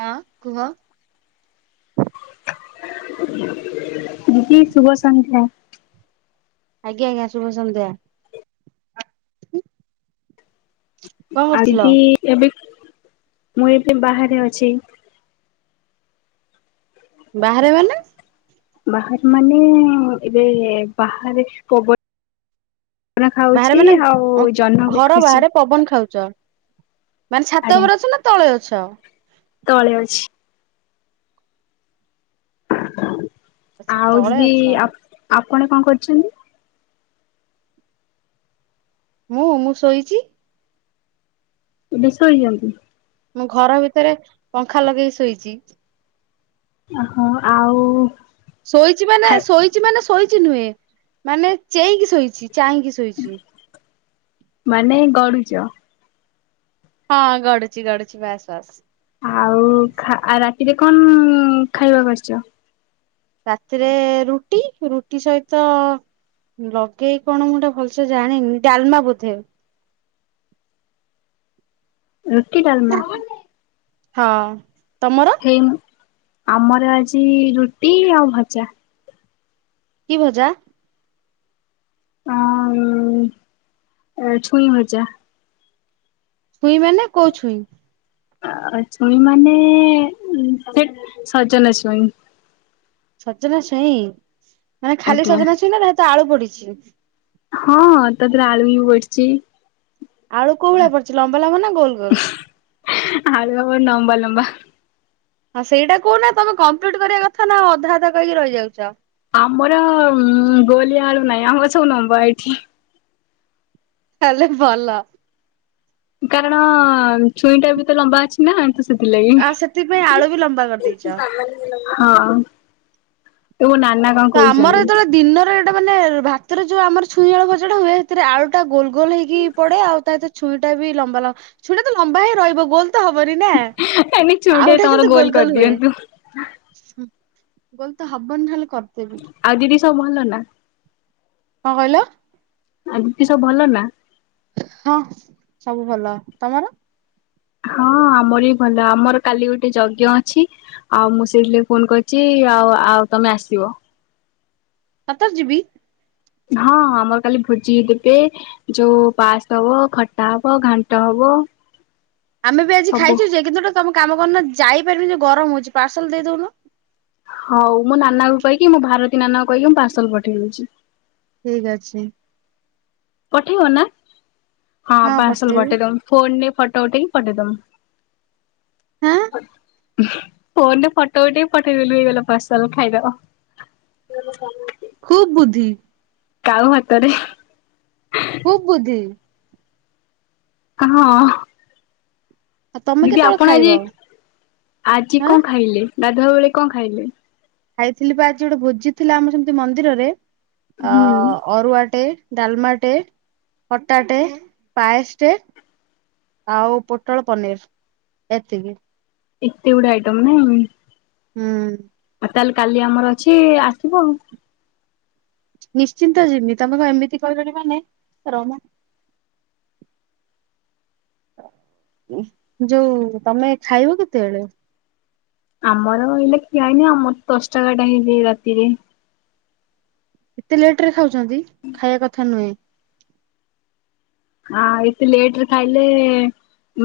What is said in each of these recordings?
ହଁ କୁହ। [unintelligible] ଦିଦି ଶୁଭ ସନ୍ଧ୍ୟା। ଆଜ୍ଞା ଆଜ୍ଞା ଶୁଭ ସନ୍ଧ୍ୟା। [inaudible] କଣ କରୁଥିଲ ଆଜି ଏବେ ମୁଁ ଏବେ ବାହାରେ ଅଛି। ବାହାରେ ମାନେ ବାହାରେ ମାନେ ଏବେ ବାହାରେ ପବନ ବାହାରେ ଖାଉଛି ମାନେ ଆଉ ଜହ୍ନ ଓହୋ ଘର ଦେଖୁଛି ବାହାରେ ପବନ ଖାଉ ଚ ମାନେ ଛାତ ଆଜ୍ଞା ଉପରେ ଅଛ ନା ତଳେ ଅଛ? ତଳେ ଅଛି। ଆଚ୍ଛା [inaudible] ତଳେ ଆଉରି ଅଛ ଆପ ଆପ ଆପଣ କଣ କରିଚନ୍ତି? ମୁଁ ମୁଁ ଶୋଇଚି। ଏବେ ଶୋଇଚନ୍ତି? ମୁଁ ଘର ଭିତରେ ପଙ୍ଖା ଲଗେଇ ଶୋଇଚ। ଓହଁ ଆଉ ଶୋଇଚି ମାନେ ଖାଇ ଶୋଇଚି ମାନେ ଶୋଇଚି ନୁହେଁ ମାନେ ଚେଇଁକି ଶୋଇଚି। ଚାହିଁକି ଶୋଇଚି। ମାନେ ଗଢୁଚ। ହଁ ଗଡୁଚି ଗଡୁଚି ବାସ୍ ବାସ୍। ଆଉ ଖା ଆ ରା ଏତେ କଣ ଖାଇବାକୁ ଆସିଚ? ରାତିରେ ରୁଟି ରୁଟି ସହିତ ଲଗେଇ କଣ ମୁଁ ଏଟା ଭଲସେ ଜାଣିନି ଡାଲମା ବୋଧେ। ରୁଟି ଡାଲମା। ହଁ। ତମର? ହେଇ ଆମର ଆଜି ରୁଟି ଆଉ ଭଜା। କି ଭଜା? ଉଁ ଛୁଇଁ ଭଜା । ଛୁଇଁ ମାନେ କୋଉ ଛୁଇଁ? ଛୁଇଁ ମାନେ ସେ ସଜନା ଛୁଇଁ। ସଜନା ଛୁଇଁ । ମାନେ ଖାଲି ଆଜ୍ଞା। ସଜନା ଛଇଁ ତା ସହିତ ଆଳୁ ପଡିଛି। ହଁ ତାଥିରେ ଆଳୁ ବି ପଡିଚି। ଆଳୁ କୋଉ ଭଳିଆ ପଡିଚି ଲମ୍ବା ଲମ୍ବା ନା ଗୋଲ ଗୋଲ? ଆଳୁ ଆମର ନମ୍ବା ଲମ୍ବା। ହଁ ସେଇଟା କହୁନ ତମେ କମ୍ପ୍ଲିଟ କରିବା କଥା ନା ଅଧା ଅଧା କହିକି ରହିଯାଉଚ। ଆମର ଗୋଲିଆ ଆଳୁ ନାହିଁ ଆମର ସବୁ ନମ୍ବା ଏଇଠି। ତାଲେ ଭଲ। କାରଣ ଛୁଇଁ ଟା ବି ତ ଲମ୍ବା ଅଛି ନା ତ ସେଥିଲାଗି ଆ ସେଥିପାଇଁ ଆଳୁ ବି ଲମ୍ବା କରିଦେଇଚ। ହଁ। ତୋ ନାନା କଣ ତ ଆମର କହୁଛନ୍ତି ଯେତେବେଳେ ଦିନରେ ଏଟା ମାନେ ଭାତରେ ଯୋଉ ଆମର ଛୁଇଁ ଆଳୁ ଭଜା ଟା ହୁଏ ସେଥିରେ ଆଳୁ ଟା ଗୋଲ ଗୋଲ ହେଇକି ପଡେ ଆଉ ତାରେ ଛୁଇଁ ଟା ବି ଲମ୍ବା ଲମ୍ବା ଛୁଇଁ ଟା ଲମ୍ବା ହେଇ ରହିବ ଗୋଲ ତ ହବନି ନା ଏନି ଛୁଇଁ ଟେ ଆଉ ଟା ତମର କିନ୍ତୁ ଗୋଲ ଗୋଲ ହୁଏ। କରିଦିଅନ୍ତୁ। ଗୋଲ ତ ହବନି ନହେଲେ କର ଆଉ ଦିଦି ସବୁ ଭଲ ନା? କଣ କଇଲ? ଆଉ ଦିଦି ସବୁ ଭଲ ନା? ହଁ ସବୁ ଭଲ ତମର? ହଁ ଆମର ବି ଭଲ ଆମର କାଲି ଗୋଟେ ଯଜ୍ଞ ଅଛି ଆଉ ମୁଁ ସେଇଠି ଲାଗି ଫୋନ କରିଚି ଆଉ ଆଉ ତମେ ଆସିବ। ସତରେ ଯିବି? ହଁ ଆମର କାଲି ଭୋଜି ଦେବେ ଯୋଉ ପାସ୍ ହବ, ଖଟା ହବ, ଘାଣ୍ଟ ହବ। ଆମେ ବି ଆଜି ସବୁ ଖାଇଛୁ ଯେ କିନ୍ତୁ ଗୋଟେ ତମେ କାମ କ ନ ଯାଇପାରିବିନି ଯୋଉ ଗରମ ହଉଛି ପାର୍ସଲ ଦେଇଦଉନ। ହଉ ମୋ ନାନା କହିକି ମୋ ଭାରତୀ ନାନାଙ୍କୁ କହିକି ମୁଁ ପାର୍ସଲ ପଠେଇଦଉଛି। ଠିକ ଅଛି। ପଠେଇବ ନା? ହଁ ପାର୍ସଲ ପଠେଇ ଦେବି ତମ ଫୋନରେ ଫଟୋ ଉଠେଇକି ପଠେଇ ଦମୁ। ହାଁ ଆ ଫୋନରେ ଫଟୋ ଉଠେଇ ପଠେଇଦଲୁ ହେଇଗଲା ପାର୍ସଲ ଖାଇ ଦେବ। ଖୁବ ବୁଦ୍ଧି। କାଉ ହାତରେ । ଖୁବ ବୁଦ୍ଧି ହଁ। ଆଉ ତମେ ଦିଦି କେତେବେଳେ ଆପଣ ଆଜି ଖାଇବ ଆଜି ହାଁ କଣ ଖାଇଲେ? ଗାଧୁଆ ବେଳେ କଣ ଖାଇଲେ? ଖାଇଥିଲି ବା ଆଜି ଗୋଟେ ଭୋଜି ଥିଲା ଆମର ସେମିତି ମନ୍ଦିରରେ। ଆ ହୁଁ ଅରୁଆଟେ। ଡାଲମାଟେ ଖଟାଟେ ପାଏସ ଟେ ଆଉ ପୋଟଳ ପନିର ଏତିକି। ଏତେ ଗୁଡେ଼ ଆଇଟମ ନୁହେଁ କି? ହୁଁ। ତାହେଲେ କାଲି ଆମର ଅଛି ଆସିବ ଆଉ। ନିଶ୍ଚିନ୍ତ ଯିବି ତମେ ଏମିତି କହିଲନି ମାନେ ରହ ମ। ଯୋଉ ତମେ ଖାଇବ କେତେବେଳେ? ଆମର ହେଲେ ଖିଆ ହେଇନି ଆମର ଦଶଟା ଟାଇମ୍ ରାତିରେ। ଏତେ ଲେଟରରେ ଖାଉ ଅଛନ୍ତି ଖାଇବା କଥା ନୁହେଁ। ଆ ଏତେ ଲେଟ ରେ ଖାଇଲେ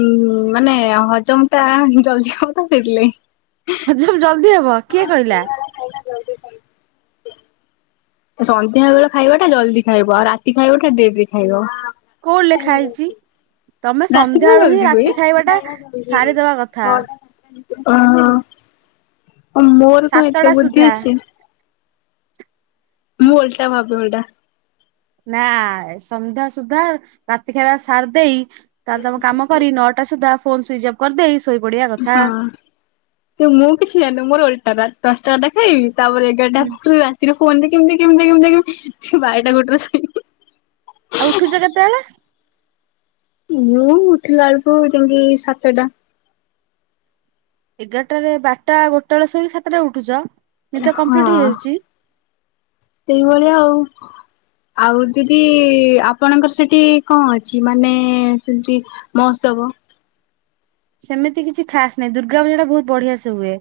ଉଁ ମାନେ ହଜମଟା ଜଲଦି ହବ ତ ସେଥିଲାଗି। ହଜମ ଜଲ ଜଦି ହବ କିଏ କହିଲା? ସନ୍ଧ୍ୟା ବେଳ ଖାଇବା ଟା ଜଲଦି ଖାଇବ ଆଉ ରାତି ଖାଇବା ଟା ଡେରିରେ ଖାଇବ। କୋଉଠି ଲେଖା ହେଇଛି ତମେ ରାତି ର ସନ୍ଧ୍ୟାବେଳୁ ହିଁ ଜଲଦି ହୁଏ ରାତି ଖାଇବାଟା ସାରିଦବା କଥା ଅହ। ଓ ମୋର କଣ ସାତଟା ଏତେ ବୁଦ୍ଧି ସୁଦ୍ଧା ଅଛି। ମୁଁ ଓଲଟା ଭାବେ ଓଲଟା। ନା ସନ୍ଧ୍ୟା ସୁଧା ରାତି ଖାଇବା ସାରି ଦେଇ ତାହେଲେ ତ ମୁଁ କାମ କରି ନଅଟା ସୁଧା ଫୋନ୍ ସୁଇଚ ଅଫ୍ କରିଦେଇ ଶୋଇପଡିବା କଥା ହଁ ତ ମୁଁ କିଛି ଜାଣିନୁ ମୋର ଓଲ ଟା ତା ପାଞ୍ଚଟା ଅଣ୍ଡା ଖାଇବି। ତାପରେ ଏଗାରଟା ହୁଁ ରାତିରେ କୁହନ୍ତି କେମିତି କେମିତି କେମିତି କେମିତି ସେ ବାରଟା ଗୋଟେରେ ଶୁଏ। ଆଉ ଉଠୁଛ କେତେବେଳେ? ମୁଁ ଉଠିଲା ବେଳକୁ ଯାଇକି ସାତଟା । ଏଗାରଟାରେ ବାରଟା ଗୋଟେ ବେଳେ ଶୋଇକି ସାତଟାରେ ଉଠୁଛ । ହଁ ସେଇଭଳିଆ [inaudible] ଆଉ। ଆଉ ଦିଦି ଆପଣଙ୍କର ସେଠି କଣ ଅଛି ମାନେ ସେଠି ମହୋତ୍ସବ । ସେମିତି କିଛି ଖାସ୍ ନାହିଁ ଦୁର୍ଗା ପୂଜା ଟା ବହୁତ ବଢିଆ ସେ ହୁଏ।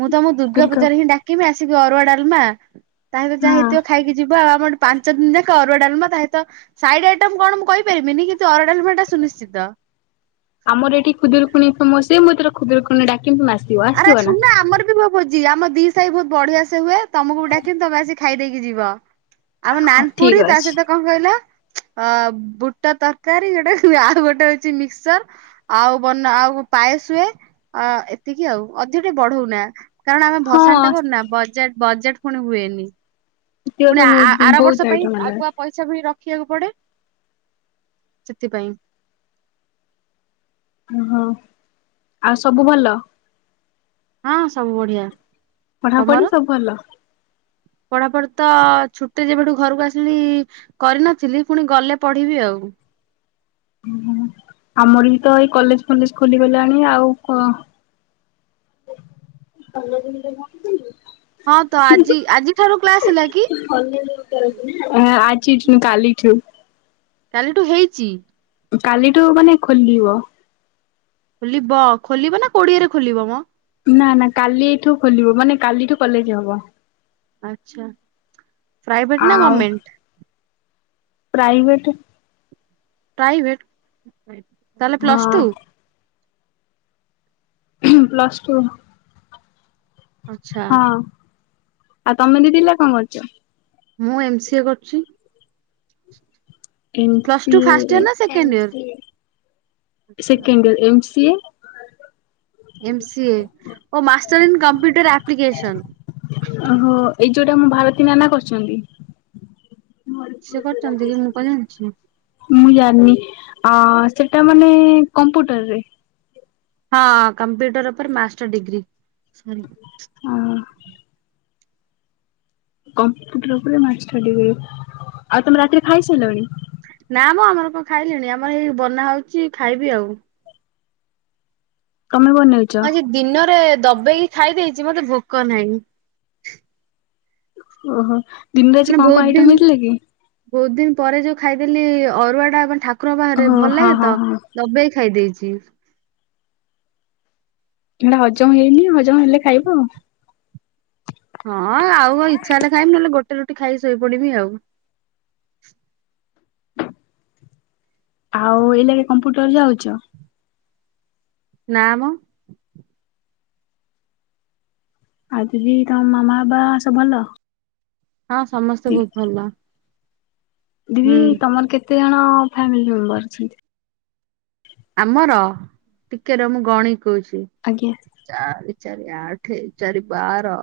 ମୁଁ ତମକୁ ଦୁର୍ଗା ଦୁର୍ଗାପୂଜାରେ ହିଁ ଡାକିବି ଆସି ଆସିକି ଅରୁଆ ଡାଲମା ତା ଭିତରୁ ଯାହା ହଁ। ହେଇଥିବ ଖାଇକି ଯିବ ଆଉ ଆମର। ପାଞ୍ଚ ଦିନ ଯାକ ଅରୁଆ ଡାଲମା ତା ସହିତ ସାଇଡ ଆଇଟମ କଣ ମୁଁ କହିପାରିବିନି କି କିନ୍ତୁ ଅରୁଆ ଡାଲମା ଟା ସୁନିଶ୍ଚିତ। ଆମର ଏଠି ଖୁଦୁରୁକୁଣୀ ଫେମସ ହୁଏ ମୁଁ ଏଥର ଖୁଦୁରୁକୁଣୀ ଡାକିବି ତମେ ଆସିବ। ଆରେ ଆସିବ ନା? ଶୁଣନା ଆମର ବି ଭୋ ଭୋଜି ଆମ ଦି ସାହି ବହୁତ ବଢିଆ ସେ ହୁଏ ତମକୁ ବି ଡାକି ତମେ ଆସି ଖାଇ ଦେଇକି ଯିବ। ଆମ ହଁ ଠିକ ନାନପୁରୀ ତା ଅଛି ସହିତ କଣ କହିଲ ଅ ବୁଟ ତରକାରୀ ଗୋଟେ ଆଉ ଗୋଟେ ହଉଛି ମିକ୍ସଚର ଆଉ ବନ ଆଉ ପାଏସ୍ ହୁଏ । ଏତିକି ଆଉ ଅଧିକ ଟେ ବଢଉନା। କାରଣ ଆମେ ହଁ ଭସାଣି ଟା କରୁନା ବଜାର ବଜେଟ ପୁଣି ହୁଏନି। ସେତିକ ତ ପୁଣି ବହୁତ ଆର ବହୁତ ବର୍ଷ ପାଇଁ ଆଇଟମ ହେଲାଣି। ଆଗୁଆ ପଇସା ଭି ରଖୁ ଦେଖିବାକୁ ପଡେ ସେଥିପାଇଁ । ଓହୋ ଆଉ ସବୁ ଭଲ? ହଁ ସବୁ ବଢିଆ। ତମର ପଢାପଢି ସବୁ ଭଲ? ପଢାପଢି ତ ଛୁଟି ଯେବେଠୁ ଘରକୁ ଆସିଲିଣି କରିନଥିଲି ପୁଣି ଗଲେ ପଢିବି ଆଉ। ଓ ଆମର ବି ତ ଏଇ କଲେଜ ଫଲେଜ ଖୋଲିଗଲାଣି ଆଉ । ହଁ ତ ଆଜି ଆଜି ଠାରୁ କ୍ଲାସ ହେଲା କି? ହୁଁ କାଲିଠୁ। କାଲିଠୁ ହେଇଚି? କାଲିଠୁ ମାନେ ଖୋଲିବ । ଖୋଲିବ ଖୋଲିବ ନା କୋଡିଏରେ ଖୋଲିବ ମ। ନା ନା କାଲି ଏଇଠୁ ଖୋଲିବ ମାନେ କାଲିଠୁ କଲେଜ ହବ। ଆଚ୍ଛା। ପ୍ରାଇଭେଟ ନା ଗର୍ମେଣ୍ଟ? ପ୍ରାଇଭେଟ୍ ପ୍ରାଇଭେଟ ତାହେଲେ ହଁ ପ୍ଲସ ଟୁ ପ୍ଲସ ଟୁ ଆଚ୍ଛା। ହଁ ଆଉ ତମେ ଦି ଦିନ ହେଲା କଣ କରୁଚ। ମୁଁ ଏମ ସି ଏ କରୁଛି। M plus C two first year ଏ ନା second M year C A second year M C M C A ଓ ମାଷ୍ଟର ଇନ କମ୍ପ୍ୟୁଟର ଆପ୍ଲିକସନ ଓହୋ ଏଇ ଯୋଉଟା ମୋ ଭାରତୀ ନାନା କରଛନ୍ତି। ସେ କରିଚନ୍ତି ଦିଦି ମୁଁ କଣ ଜାଣିଚି। ମୁଁ ଜାଣିନି ଆ ସେଟା ମ ମାନେ କମ୍ପୁଟରରେ ହଁ କମ୍ପ୍ୟୁଟର ଉପରେ ମାଷ୍ଟର ଡିଗ୍ରୀ ସରି କମ୍ପୁଟର ଉପରେ ମାଷ୍ଟର ଡିଗ୍ରୀ ଆଉ ତମେ ରାତିରେ ଖାଇସାରିଲଣି? ନା ମ ଆମର କଣ ଖାଇଲେଣି ଆମର ଏଇ ବନା ହଉଛି ଖାଇବି ଆଉ। ତମେ ବନେଇଛ? ହଁ ଯେ ଦିନରେ ଦବେଇକି ଖାଇ ଦେଇଚି ମତେ ଭୋକ ନାହିଁ। ଓହୋ। ଦିନରେ ଆଜି ମାନେ କଣ ବହୁତ କଣ ଦିନ ଆଇଟମ୍ ହେଇଥିଲା କି? ବହୁତ ଦିନ ପରେ ଯୋଉ ଖାଇଦେଲି ଅରୁଆ ଟା ଠାକୁ ଠାକୁରଙ୍କ ପାଖରେ ଓହୋ ଭଲ ହଁ ଲାଗେ ହଁ ତ ହଁ ଦବେଇକି ଖାଇ ଦେଇଚି। [inaudible] ଏଟା ହଜମ ହେଇନି ହଜମ ହେଲେ ଖାଇବ ଆଉ। ହଁ ଆଉ ଇଚ୍ଛା ହେଲେ ଖାଇବି ନହେଲେ ଗୋଟେ ରୁଟି ଖାଇକି ଶୋଇପଡିବି ଆଉ। ଆଉ ଏଇଲାକେ କମ୍ପୁଟର ଯାଉଚ? ନାମ ଆଉ ଦିଦି ତମ ମାମା ବାବା ସବୁ ଭଲ? ହଁ ସମସ୍ତେ ବହୁତ ଭଲ। ଦିଦି ହୁଁ ତମର କେତେ ଜଣ? ହଁ ଫ୍ୟାମିଲି ମେମ୍ବର ଅଛନ୍ତି? ଆମର ଟିକେ ରହ ମୁଁ ଗଣି କହୁଚି। ଆଜ୍ଞା ଚାରି ଚାରି ଆଠ ଚାରି ବାର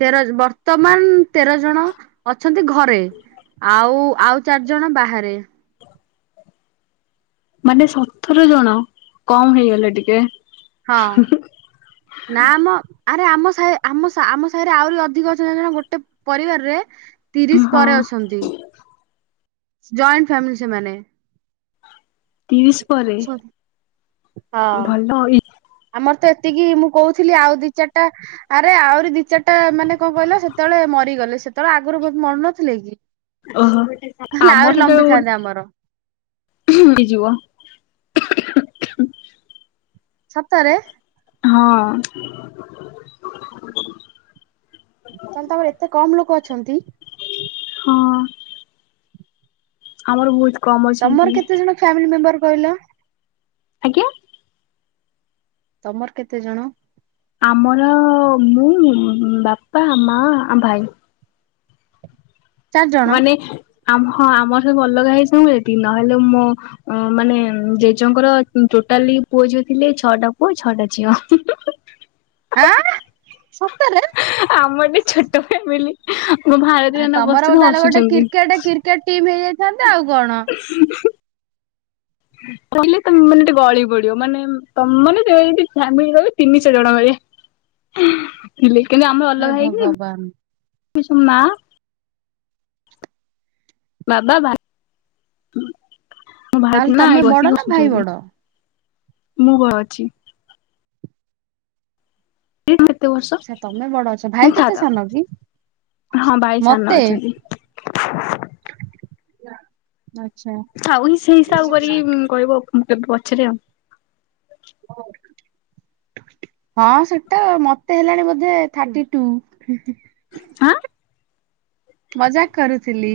ତେର ବର୍ତ୍ତମାନ ତେର ଜଣ ଅଛନ୍ତି ଘରେ। ଆଉ ଆଉ ଚାରି ଜଣ ବାହାରେ। ମାନେ ସତର ଜଣ କମ୍ ହେଇଗଲେ ଟିକେ। ହଁ ନାଁ ମ। ଆରେ ଆମ ଆମ ଆମ ସାହିରେ ଆହୁରି ଅଧିକ ଅଛନ୍ତି। ଜାଣିଚ ନାଁ ଗୋଟେ ପରିବାରରେ ତିରିଶ ହଁ ପରେ ଅଛନ୍ତି। ଜଏଣ୍ଟ ଫ୍ୟାମିଲି ସେମାନେ। ତିରିଶି ପରେ ହଁ ଭଲ ଇ ଆମର ତ ଏତିକି ମୁଁ କହୁଥିଲି ଆଉ ଦି ଚାରିଟା ଆରେ ଆହୁରି ଦି ଚାରିଟା ମାନେ କଣ କହିଲ ସେତେବେଳେ ମରିଗଲେ। ସେତେବେଳେ ଆଗୁରୁ ବହୁତ ମରୁନଥିଲେ କି। ଓହୋ ନହେଲେ ଆହୁରି ଆମର ଗୋ ଲମ୍ବିଥାନ୍ତା ଆମର ତ ହେଇଯିବ। [inaudible] ସତରେ ହଁ। ତାହେଲେ ତମର ଏତେ କମ୍ ଲୋକ ଅଛନ୍ତି। ହଁ। ଆମର ବହୁତ କମ ଅଛନ୍ତି ତମର କେତେ ଜଣ ଫ୍ୟାମିଲି ମେମ୍ବର। କହିଲ। ଆଜ୍ଞା। ତମର କେତେ ଜଣ? ଆମର ମୁଁ ବାପା ମା ଆ ଭାଇ। ଚାରି ଜଣ ମାନେ ଆମ ହଁ ଆମର ସ ଅଲଗା ହେଇ ସବୁ ଏତି ନହେଲେ ମୋ ମାନେ ଜେଜେଙ୍କର ଟୋଟାଲି ପୁଅ ଯୋଉ ଥିଲେ ଛଅଟା ପୁଅ ଛଅଟା ଝିଅ। ଆଁ ସତରେ। ଆମର ବି ଛୋଟ ଫ୍ୟାମିଲି। ମୋ ଭାରତୀୟ ଆ ନନା ତମର ବସିଛନ୍ତି ତାହେଲେ ଗୋଟେ ହସୁଛନ୍ତି କ୍ରିକେଟ କ୍ରିକେଟ ଟିମ୍ ହେଇଯାଇଥାନ୍ତ ଆଉ କଣ। କହିଲେ ତେ ମାନେ ଟିକେ ଗଳି ପଡିବ। ମାନେ ତ ମାନେ ଫାମିଲି ରହ ତିନିଶ ଜଣ ହେବେ। କିନ୍ତୁ ଆମର ହେ ଅଲଗା ହେଇକି ଭଗବାନ କିସ ମା। ବାବା ଭା ତାହେଲେ ତମେ ବଡ ନା ଭାଇ ବଡ? ମୁଁ ଭୟ ଅଛି। ଏ କେତେ ବର୍ଷ ଆଚ୍ଛା ତମେ ବଡ ଅଛ ଭାଇ କେତେ ତା ସାନ କି ହଁ ବାଇ ସାନ ମତେ ଅଛନ୍ତି। ନା। ଆଉ ହି ସେଇ ହିସାବ କରିକି କହିବ। କେବେ ପଛରେ ଆଉ ହଁ ସେଟା ମତେ ହେଲାଣି ବୋଧେ ଥାର୍ଟି ଟୁ। ଅଁଆ ମଜାକ୍ କରୁଥିଲି।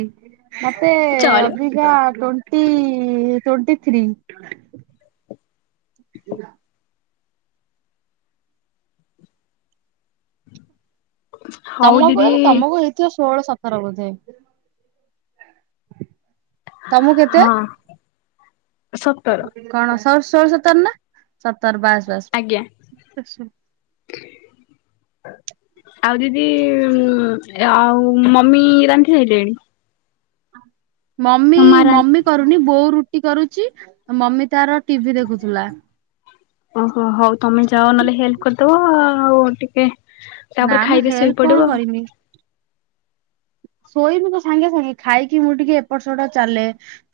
ମତେ ଚଳିବ। ଅବିକା ଟୋଣ୍ଟି। Twenty three. ହଉ ତମକୁ ଦିଦି ଏବେ ତମକୁ ହେଇଥିବ ଷୋହଳ ସତର ବୋଧେ। [inaudible] ତମକୁ କେତେ? ହଁ ସତର। ସଷୋଳ ସତର ନା। ସତର ବାସ୍ ବାସ୍। ଆଜ୍ଞା। ଆଉ ଦିଦି ଆଉ ମମି ରାନ୍ଧି ସାଇଲେଣି। ହ। ମମି ମା ରା ମମି କରୁନି ବୋଉ ରୁ ଟିକରୁଛି ମମି ତାର ଟିଭି ଦେଖୁଥିଲା। ଓ। ଓ ହଉ ତମେ ଯାଅ ନହେଲେ ହେଲ୍ପ କରିଦବ ଆଉ। ଟିକେ। ନା ତାପରେ ମ ଖାଇକି ଶୋଇ ହେଲ୍ପ କଣ ପଡିବ। କରିମି। ଶୋଇମି କ ସାଙ୍ଗେ ସାଙ୍ଗେ ଖାଇକି ମୁଁ ଟିକେ ଏପଟ ସେପଟ ଚାଲେ।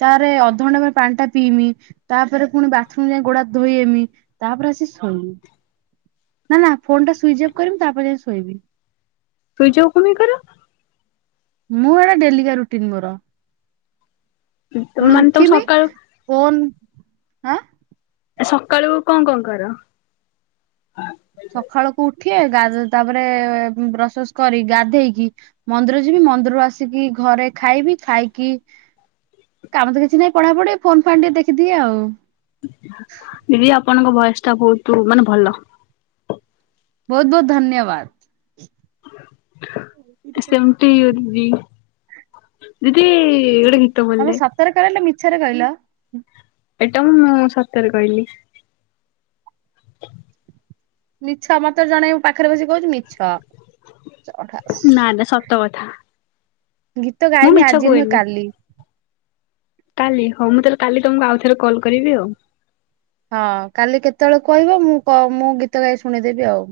ତାରେ ଅଧଘଣ୍ଟା ପରେ ପାଣି ଟା ପିଇମି। ତାପରେ ପୁଣି ବାଥରୁମ ଯାଇ ଗୋଡ ହାତ ଧୋଇ ହେମି। ତାପରେ ଆସି ଶୋଇମି । ନା ନା ଫୋନ ଟା ସୁଇଚ୍ ଅଫ୍ କରମି ତାପରେ ଯାଇ ଶୋଇବି। ସୁଇଚ୍ ଅଫ୍ କଣ ପାଇଁ କର? ମୁଁ, ଏଡା ଡେଲି କା ରୁଟିନ ମୋର। ପୁଣି ମାନେ ତମେ ଉଠିମି ସକାଳୁ ଫୋନ୍ ଆଁ। ସକାଳୁ କଣ କଣ କର। ସକାଳକୁ ଉ ଠିଏ ଗାଧ [unintelligible] ତାପରେ ବ୍ରସଫସ୍ କରି, ଗାଧେଇକି ମନ୍ଦିର ଯିବି। ମନ୍ଦିରରୁ ଆସିକି ଘରେ ଖାଇବି । ଖାଇକି, କାମ ତ କିଛି ନାହିଁ, ପଢାପଢି, ଫୋନ ଫାନ୍ ଟିକେ ଦେଖିଦିଏ ଆଉ। ଦିଦି, ଆପଣଙ୍କ ଭଏସ୍ ଟା ବହୁତ, ମାନେ ଭଲ। ବହୁତ ବହୁତ ଧନ୍ୟବାଦ। [inaudible] [unintelligible] ସେମତି [unintelligible] ବୋଲିଲେ ତମେ ସତରେ କହିଲ ନା ମି ଛରେ କହିଲ। ଏଇଟା, ମୁଁ ସତରେ କହିଲି। ମିଛ । ମତେ ଜଣେ ମୋ ପାଖରେ ବସି କହୁଛି, ମିଛ। ଚଢାସ। ନା ନା ସତ କଥା।। ଗୀତ ମୁଁ ଗାଇମି ମିଛ ଆଜି ନୁହେଁ କୁହେନି କାଲି କାଲି ହଉ ମୁଁ ତାହେଲେ କାଲି ତମକୁ ଆଉ ଥରେ କଲ କରିବି ଆଉ ହଁ କାଲି କେତେବେଳେ କହିବ, ମୁଁ କ ମୁଁ ଗୀତ ଗାଇ ଶୁଣେଇ ଦେବି ଆଉ